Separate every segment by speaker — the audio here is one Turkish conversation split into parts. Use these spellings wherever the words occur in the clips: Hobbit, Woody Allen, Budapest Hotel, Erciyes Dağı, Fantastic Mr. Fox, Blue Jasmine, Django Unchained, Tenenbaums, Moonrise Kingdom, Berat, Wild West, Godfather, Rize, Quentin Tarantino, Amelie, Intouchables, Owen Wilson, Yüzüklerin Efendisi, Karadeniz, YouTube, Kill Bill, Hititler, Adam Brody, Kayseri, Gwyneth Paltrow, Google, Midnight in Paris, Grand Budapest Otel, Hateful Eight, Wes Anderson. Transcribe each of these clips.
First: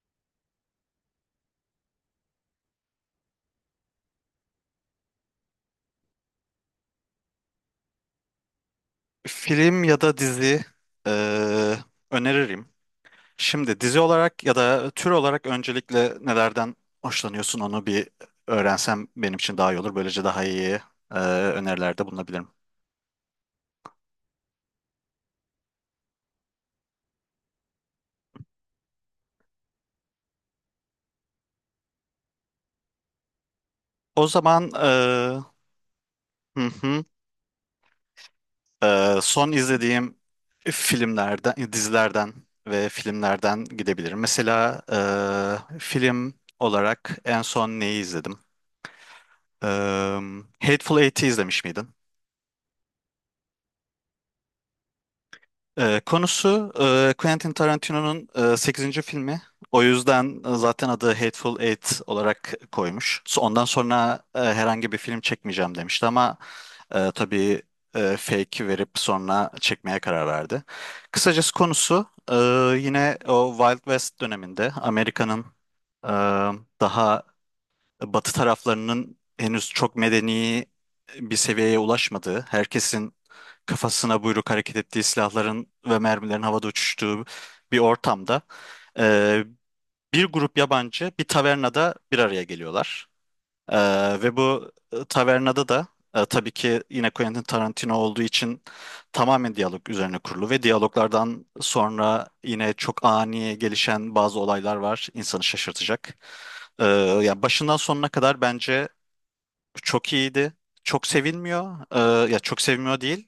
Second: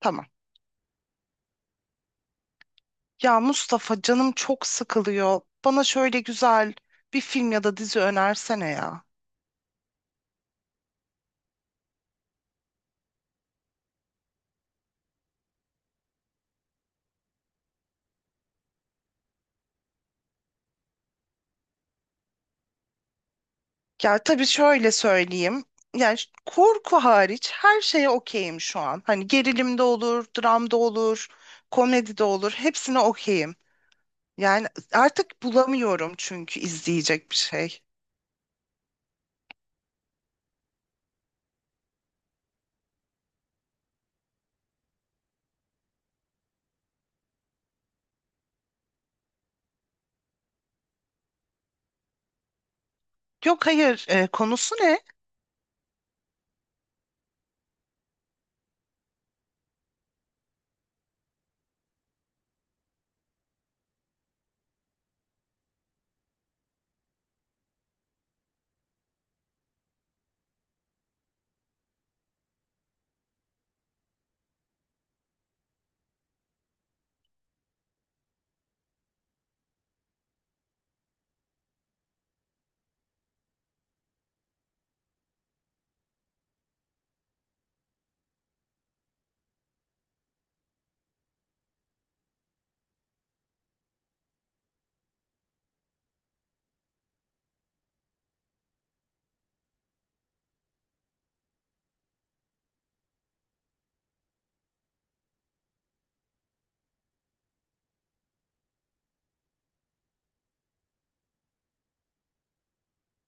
Speaker 1: Tamam. Ya Mustafa canım çok sıkılıyor. Bana şöyle güzel bir film ya da dizi önersene ya.
Speaker 2: Film ya da dizi eee, öneririm. Şimdi dizi olarak ya da tür olarak öncelikle nelerden hoşlanıyorsun onu bir öğrensem benim için daha iyi olur. Böylece daha iyi eee, önerilerde bulunabilirim.
Speaker 1: Ya tabii şöyle söyleyeyim. Yani korku hariç her şeye okeyim şu an. Hani gerilim de olur, dram da olur, komedi de olur. Hepsine okeyim.
Speaker 2: O
Speaker 1: Yani
Speaker 2: zaman
Speaker 1: artık bulamıyorum çünkü
Speaker 2: hı hı,
Speaker 1: izleyecek bir şey.
Speaker 2: son izlediğim filmlerden, dizilerden ve filmlerden gidebilirim. Mesela film olarak en son neyi izledim? Eee Hateful Eight'i izlemiş miydin?
Speaker 1: Yok hayır, konusu ne?
Speaker 2: Konusu Quentin Tarantino'nun 8. filmi. O yüzden zaten adı Hateful Eight olarak koymuş. Ondan sonra herhangi bir film çekmeyeceğim demişti ama tabii fake verip sonra çekmeye karar verdi. Kısacası konusu, yine o Wild West döneminde Amerika'nın e, daha Batı taraflarının henüz çok medeni bir seviyeye ulaşmadığı, herkesin kafasına buyruk hareket ettiği, silahların ve mermilerin havada uçuştuğu bir ortamda e, bir grup yabancı bir tavernada bir araya geliyorlar. Ve bu tavernada da tabii ki yine Quentin Tarantino olduğu için tamamen diyalog üzerine kurulu ve diyaloglardan sonra yine çok ani gelişen bazı olaylar var, insanı şaşırtacak. Ee, Ya başından sonuna kadar bence çok iyiydi. Çok sevilmiyor. Ya çok sevilmiyor değil.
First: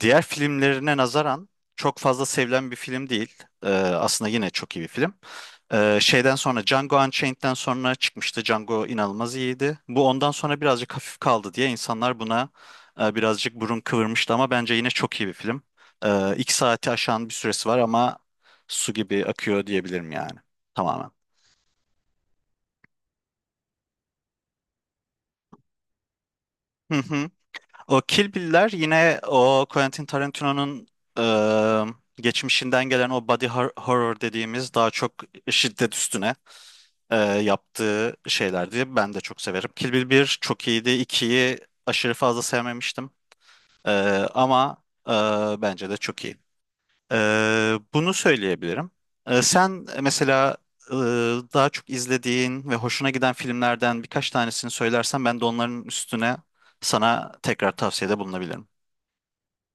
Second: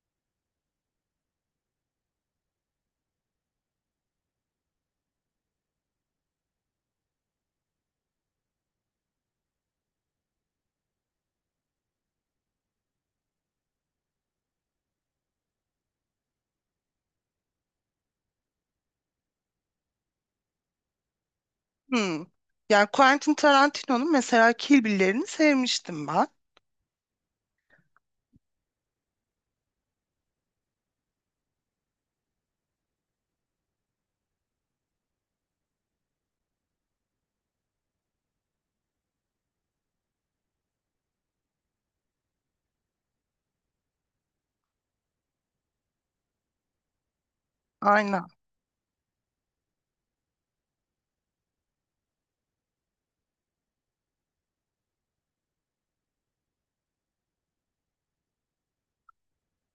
Speaker 2: Diğer filmlerine nazaran çok fazla sevilen bir film değil. Aslında yine çok iyi bir film. Şeyden sonra Django Unchained'den sonra çıkmıştı. Django inanılmaz iyiydi. Bu ondan sonra birazcık hafif kaldı diye insanlar buna birazcık burun kıvırmıştı ama bence yine çok iyi bir film. İki saati aşan bir süresi var ama su gibi akıyor diyebilirim yani. Tamamen.
Speaker 1: Hmm. Yani Quentin Tarantino'nun mesela Kill Bill'lerini sevmiştim ben.
Speaker 2: Hı hı. O Kill Bill'ler yine o Quentin Tarantino'nun geçmişinden gelen o body horror dediğimiz daha çok şiddet üstüne yaptığı şeylerdi. Ben de çok severim. Kill Bill 1 çok iyiydi. İkiyi aşırı fazla sevmemiştim. E, Ama bence de çok iyi. E, Bunu
Speaker 1: Aynen.
Speaker 2: söyleyebilirim. Sen mesela e, daha çok izlediğin ve hoşuna giden filmlerden birkaç tanesini söylersen ben de onların üstüne sana tekrar tavsiyede bulunabilirim.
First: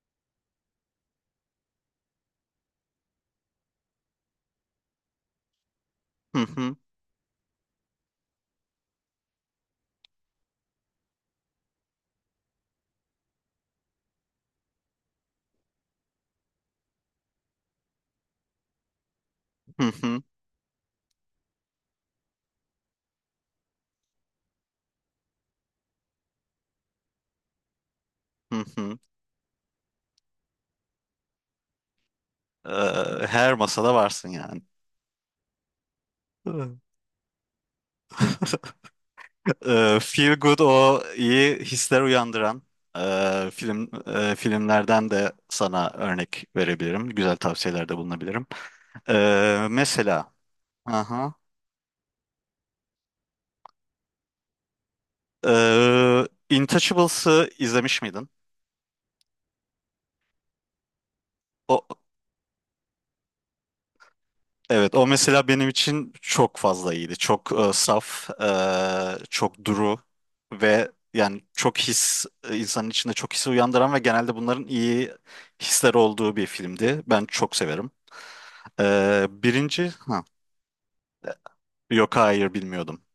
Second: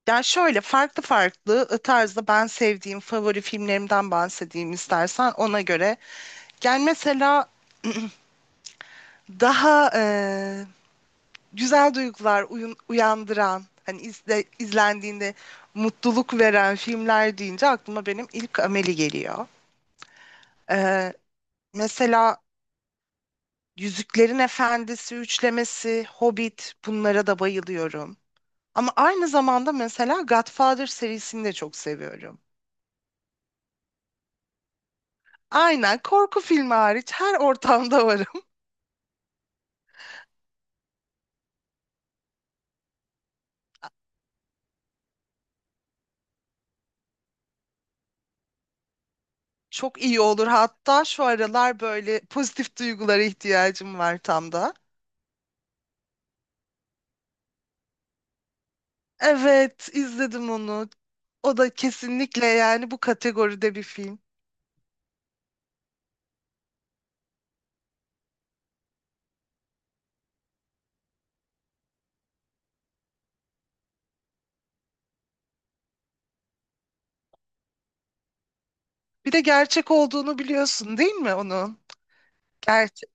Speaker 1: Ya şöyle farklı farklı tarzda ben sevdiğim favori filmlerimden bahsedeyim istersen ona göre.
Speaker 2: Hı hı,
Speaker 1: Gel mesela daha güzel duygular uyandıran hani izlendiğinde mutluluk veren filmler deyince aklıma benim ilk Amelie geliyor.
Speaker 2: hı hı,
Speaker 1: E, mesela Yüzüklerin Efendisi üçlemesi, Hobbit bunlara da bayılıyorum.
Speaker 2: hı
Speaker 1: Ama
Speaker 2: hı.
Speaker 1: aynı zamanda mesela Godfather serisini de çok seviyorum.
Speaker 2: Her masada varsın yani.
Speaker 1: Aynen korku filmi
Speaker 2: Hı.
Speaker 1: hariç her ortamda varım.
Speaker 2: Feel Good, o iyi hisler uyandıran filmlerden de sana örnek verebilirim. Güzel tavsiyelerde bulunabilirim.
Speaker 1: Çok iyi
Speaker 2: Mesela
Speaker 1: olur. Hatta şu
Speaker 2: aha,
Speaker 1: aralar böyle pozitif duygulara ihtiyacım var tam da.
Speaker 2: ee, Intouchables'ı izlemiş miydin?
Speaker 1: Evet, izledim onu. O da
Speaker 2: O
Speaker 1: kesinlikle yani bu kategoride bir film.
Speaker 2: evet, o mesela benim için çok fazla iyiydi. Çok saf, çok duru ve yani çok his, insanın içinde çok his uyandıran ve genelde bunların iyi hisler olduğu bir filmdi. Ben çok severim.
Speaker 1: Bir de
Speaker 2: Birinci,
Speaker 1: gerçek
Speaker 2: ha,
Speaker 1: olduğunu biliyorsun değil mi onun?
Speaker 2: yok hayır, bilmiyordum.
Speaker 1: Gerçek.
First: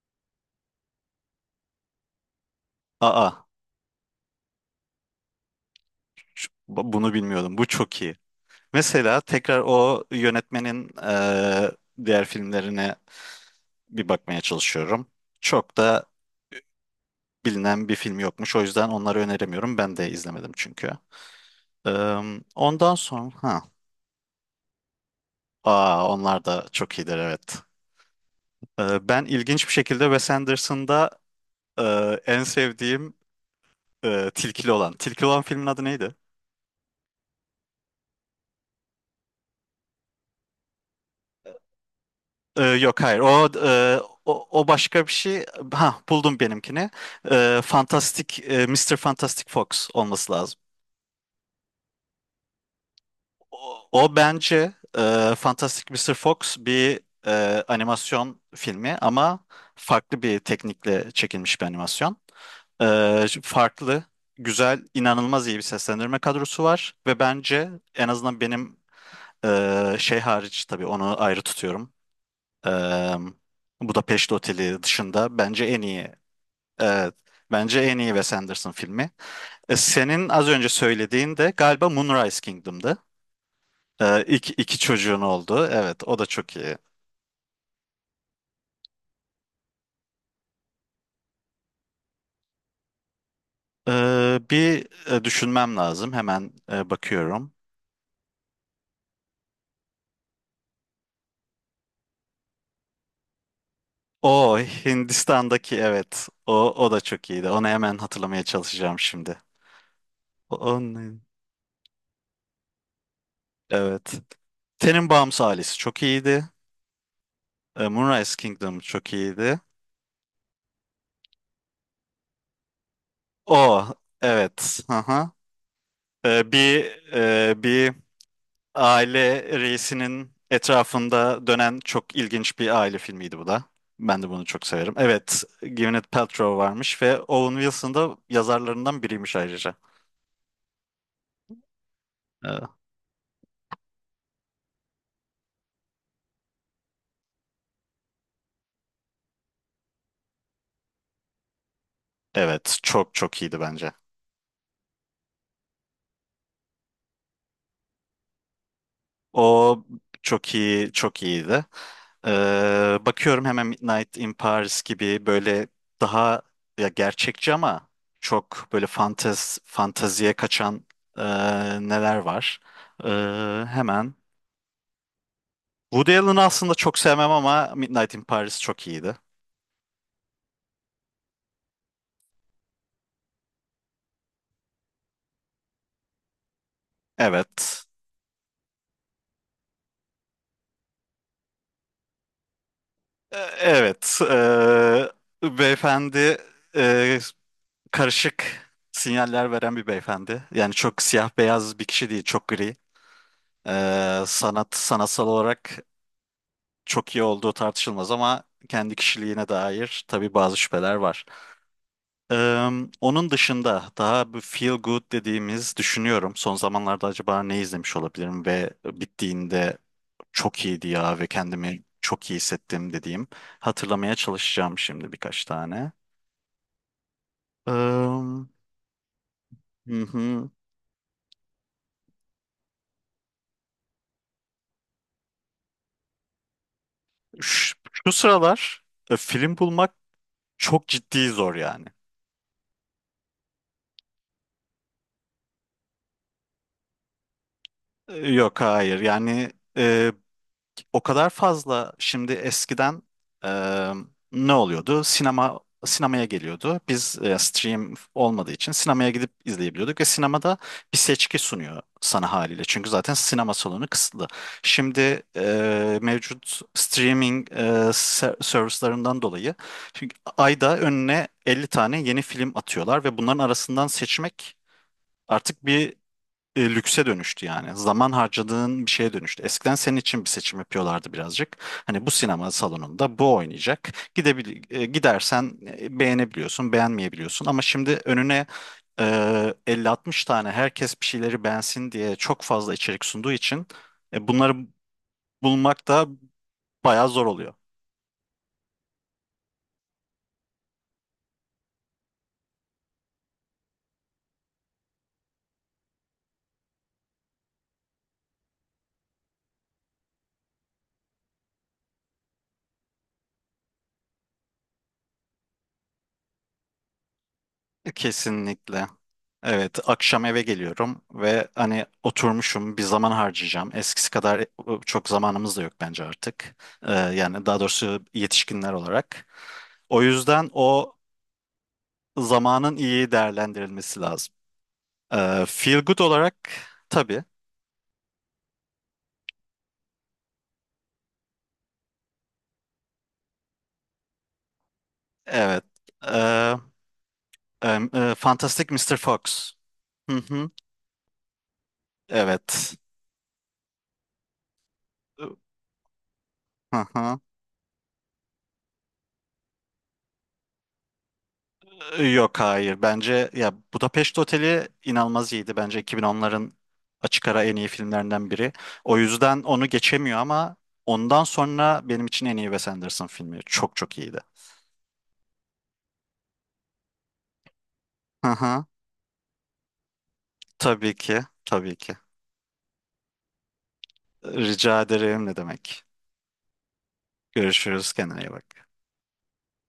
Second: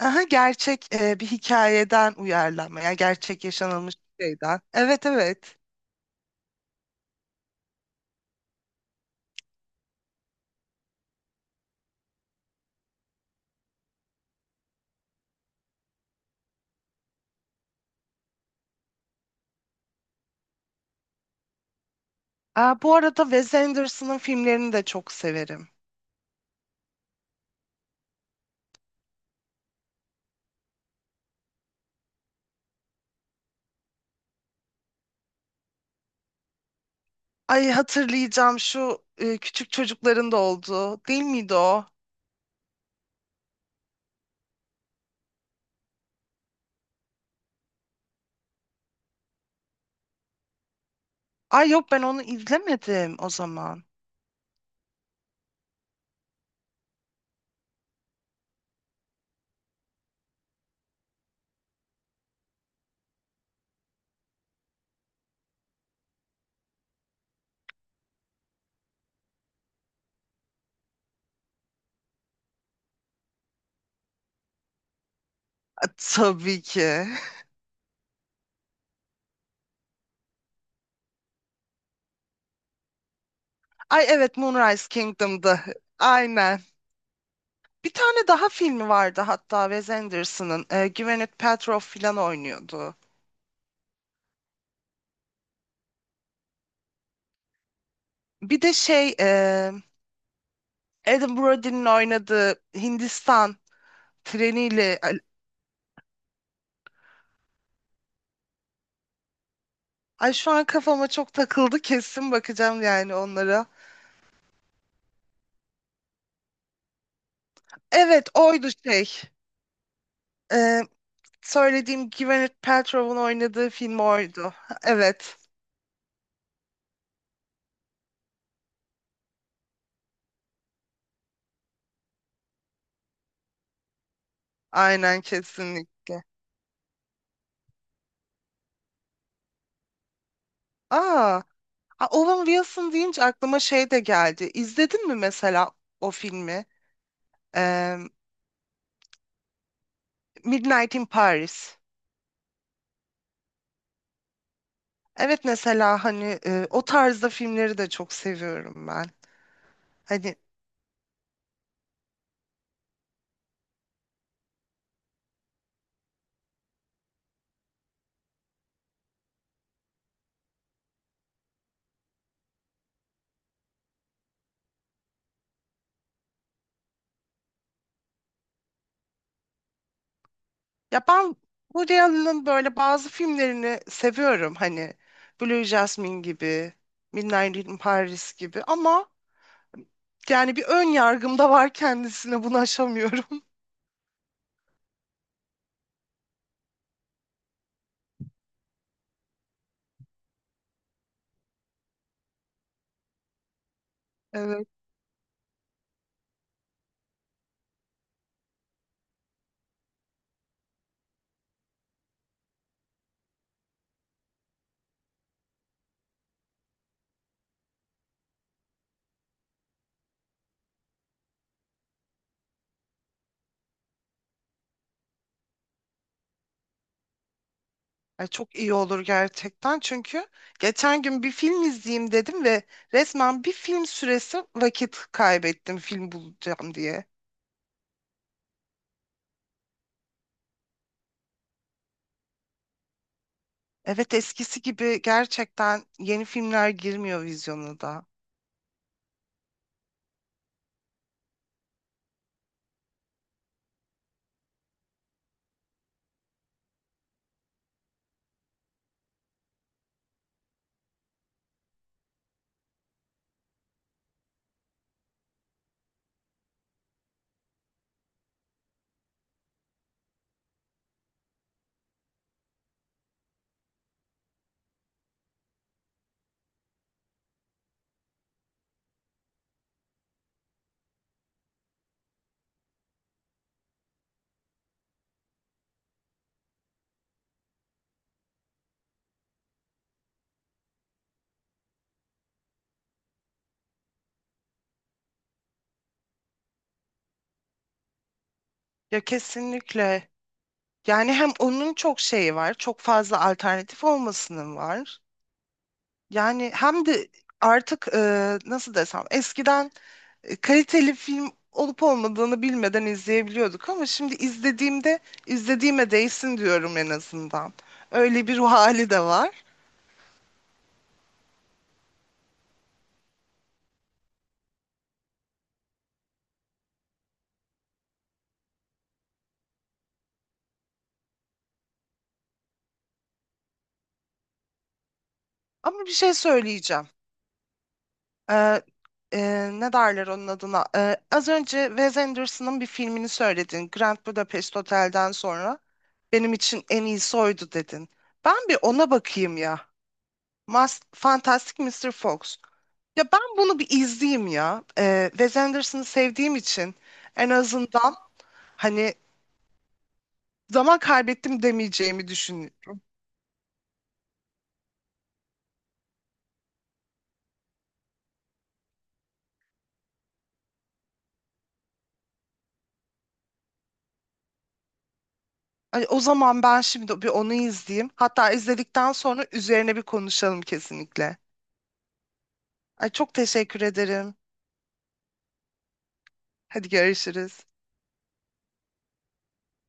Speaker 1: Aha, gerçek bir hikayeden uyarlanma. Yani gerçek
Speaker 2: Aa,
Speaker 1: yaşanılmış bir şeyden. Evet, evet.
Speaker 2: bunu bilmiyordum. Bu çok iyi. Mesela tekrar o yönetmenin diğer filmlerine bir bakmaya çalışıyorum. Çok da bilinen bir film yokmuş. O yüzden onları öneremiyorum. Ben de izlemedim çünkü. Eee,
Speaker 1: Aa,
Speaker 2: Ondan
Speaker 1: bu arada
Speaker 2: sonra
Speaker 1: Wes
Speaker 2: ha.
Speaker 1: Anderson'ın filmlerini de çok severim.
Speaker 2: Aa, onlar da çok iyidir, evet. Ben ilginç bir şekilde Wes Anderson'da en sevdiğim Tilkili olan. Tilkili olan filmin adı neydi?
Speaker 1: Ay hatırlayacağım şu küçük çocukların da olduğu değil miydi o?
Speaker 2: Yok hayır. O, o başka bir şey. Ha, buldum benimkini. Eee Fantastic eee, Mr. Fantastic Fox olması lazım.
Speaker 1: Ay yok ben onu izlemedim o
Speaker 2: O,
Speaker 1: zaman.
Speaker 2: o bence Fantastic Mister Fox bir animasyon filmi ama farklı bir teknikle çekilmiş bir animasyon. Farklı, güzel, inanılmaz iyi bir seslendirme kadrosu var ve bence, en azından benim, şey hariç, tabii onu ayrı tutuyorum. Ee, Budapeşte Oteli dışında bence en
Speaker 1: A,
Speaker 2: iyi,
Speaker 1: tabii ki.
Speaker 2: evet, bence en iyi Wes Anderson filmi. Senin az önce söylediğin de galiba Moonrise Kingdom'dı.
Speaker 1: Ay evet
Speaker 2: İki
Speaker 1: Moonrise
Speaker 2: çocuğun
Speaker 1: Kingdom'da.
Speaker 2: oldu. Evet, o da çok
Speaker 1: Aynen.
Speaker 2: iyi.
Speaker 1: Bir tane daha filmi vardı hatta Wes Anderson'ın. E, Gwyneth Paltrow falan oynuyordu.
Speaker 2: Ee, bir düşünmem lazım. Hemen bakıyorum.
Speaker 1: Bir de Adam Brody'nin oynadığı Hindistan
Speaker 2: O
Speaker 1: treniyle. Ay
Speaker 2: Hindistan'daki, evet. O da çok iyiydi. Onu hemen hatırlamaya çalışacağım şimdi.
Speaker 1: ay, şu an kafama
Speaker 2: Onun,
Speaker 1: çok takıldı kesin bakacağım yani onlara.
Speaker 2: evet. Tenenbaums ailesi çok iyiydi.
Speaker 1: Evet
Speaker 2: Moonrise
Speaker 1: oydu
Speaker 2: Kingdom
Speaker 1: şey.
Speaker 2: çok iyiydi.
Speaker 1: E, söylediğim Gwyneth Paltrow'un oynadığı
Speaker 2: O
Speaker 1: film oydu.
Speaker 2: evet. Aha.
Speaker 1: Evet,
Speaker 2: E, bir bir aile reisinin etrafında dönen çok ilginç bir aile filmiydi bu da. Ben de bunu çok severim.
Speaker 1: aynen
Speaker 2: Evet, Gwyneth
Speaker 1: kesinlikle.
Speaker 2: Paltrow varmış ve Owen Wilson da yazarlarından biriymiş ayrıca.
Speaker 1: Aa, Owen
Speaker 2: Evet.
Speaker 1: Wilson deyince aklıma şey de geldi. İzledin mi mesela o filmi? Ee, Midnight in Paris.
Speaker 2: Evet, çok çok iyiydi bence.
Speaker 1: Evet mesela hani o tarzda filmleri de çok seviyorum ben.
Speaker 2: O
Speaker 1: Hani
Speaker 2: çok iyi, çok iyiydi. Bakıyorum hemen. Midnight in Paris gibi böyle daha, ya gerçekçi ama çok böyle fanteziye kaçan e, neler var. Hemen. Woody Allen'ı aslında çok sevmem ama Midnight in Paris çok iyiydi.
Speaker 1: ya ben Woody Allen'ın böyle bazı filmlerini seviyorum. Hani Blue Jasmine gibi, Midnight in
Speaker 2: Evet.
Speaker 1: Paris gibi ama yani bir ön yargım da var kendisine bunu aşamıyorum.
Speaker 2: Evet, beyefendi e, karışık sinyaller veren bir beyefendi. Yani çok siyah beyaz bir kişi değil, çok gri.
Speaker 1: Evet.
Speaker 2: Sanatsal olarak çok iyi olduğu tartışılmaz ama kendi kişiliğine dair tabii bazı şüpheler var. Eee, Onun dışında daha bu feel good dediğimiz, düşünüyorum. Son zamanlarda acaba ne izlemiş olabilirim ve bittiğinde çok iyiydi ya ve kendimi çok iyi hissettim dediğim. Hatırlamaya çalışacağım şimdi birkaç tane.
Speaker 1: Ay,
Speaker 2: Hı
Speaker 1: çok iyi olur gerçekten çünkü
Speaker 2: hı.
Speaker 1: geçen gün bir film izleyeyim dedim ve resmen bir film süresi vakit kaybettim film bulacağım diye.
Speaker 2: Şu, Şu sıralar film bulmak çok ciddi zor yani.
Speaker 1: Evet eskisi gibi gerçekten yeni filmler girmiyor vizyona da.
Speaker 2: Yok hayır yani, o kadar fazla, şimdi eskiden e, ne oluyordu? Sinemaya geliyordu. Biz stream olmadığı için sinemaya gidip izleyebiliyorduk ve sinemada bir seçki sunuyor sana haliyle. Çünkü zaten sinema salonu kısıtlı. Şimdi mevcut streaming servislarından dolayı, çünkü ayda önüne 50 tane yeni film atıyorlar ve bunların arasından seçmek artık bir lükse dönüştü yani. Zaman harcadığın bir şeye dönüştü. Eskiden senin için bir seçim yapıyorlardı birazcık. Hani bu sinema salonunda bu oynayacak. Gidersen beğenebiliyorsun, beğenmeyebiliyorsun. Ama şimdi önüne 50-60 tane, herkes bir şeyleri beğensin diye çok fazla içerik sunduğu için bunları bulmak da bayağı zor oluyor.
Speaker 1: Ya kesinlikle. Yani hem onun çok şeyi var, çok fazla alternatif olmasının var. Yani hem de artık nasıl desem eskiden kaliteli film olup olmadığını bilmeden izleyebiliyorduk ama şimdi izlediğimde izlediğime değsin diyorum en azından. Öyle bir ruh
Speaker 2: Kesinlikle.
Speaker 1: hali de var.
Speaker 2: Evet, akşam eve geliyorum ve hani oturmuşum, bir zaman harcayacağım. Eskisi kadar çok zamanımız da yok bence artık. Yani daha doğrusu yetişkinler olarak. O yüzden o zamanın iyi değerlendirilmesi lazım. Feel
Speaker 1: Ama bir
Speaker 2: good
Speaker 1: şey
Speaker 2: olarak
Speaker 1: söyleyeceğim.
Speaker 2: tabii.
Speaker 1: E, ne derler onun adına? E, az önce Wes Anderson'ın bir filmini söyledin. Grand Budapest Otel'den sonra.
Speaker 2: Evet.
Speaker 1: Benim
Speaker 2: Ee,
Speaker 1: için en iyisi oydu dedin.
Speaker 2: e,
Speaker 1: Ben bir
Speaker 2: Fantastic
Speaker 1: ona
Speaker 2: Mr.
Speaker 1: bakayım
Speaker 2: Fox.
Speaker 1: ya.
Speaker 2: Hı hı.
Speaker 1: Mas Fantastic Mr. Fox.
Speaker 2: Evet.
Speaker 1: Ya ben bunu bir izleyeyim ya. Wes Anderson'ı sevdiğim için
Speaker 2: Hı hı.
Speaker 1: en azından hani zaman kaybettim demeyeceğimi
Speaker 2: Yok hayır.
Speaker 1: düşünüyorum.
Speaker 2: Bence ya Budapest Oteli inanılmaz iyiydi. Bence 2010'ların açık ara en iyi filmlerinden biri. O yüzden onu geçemiyor ama ondan sonra benim için en iyi Wes Anderson filmi. Çok çok iyiydi.
Speaker 1: Hani o zaman ben şimdi bir onu izleyeyim.
Speaker 2: Hı
Speaker 1: Hatta
Speaker 2: hı.
Speaker 1: izledikten sonra üzerine bir konuşalım
Speaker 2: Tabii
Speaker 1: kesinlikle.
Speaker 2: ki. Tabii ki.
Speaker 1: Ay çok teşekkür ederim.
Speaker 2: Rica ederim, ne demek.
Speaker 1: Hadi görüşürüz.
Speaker 2: Görüşürüz. Kendine iyi bak.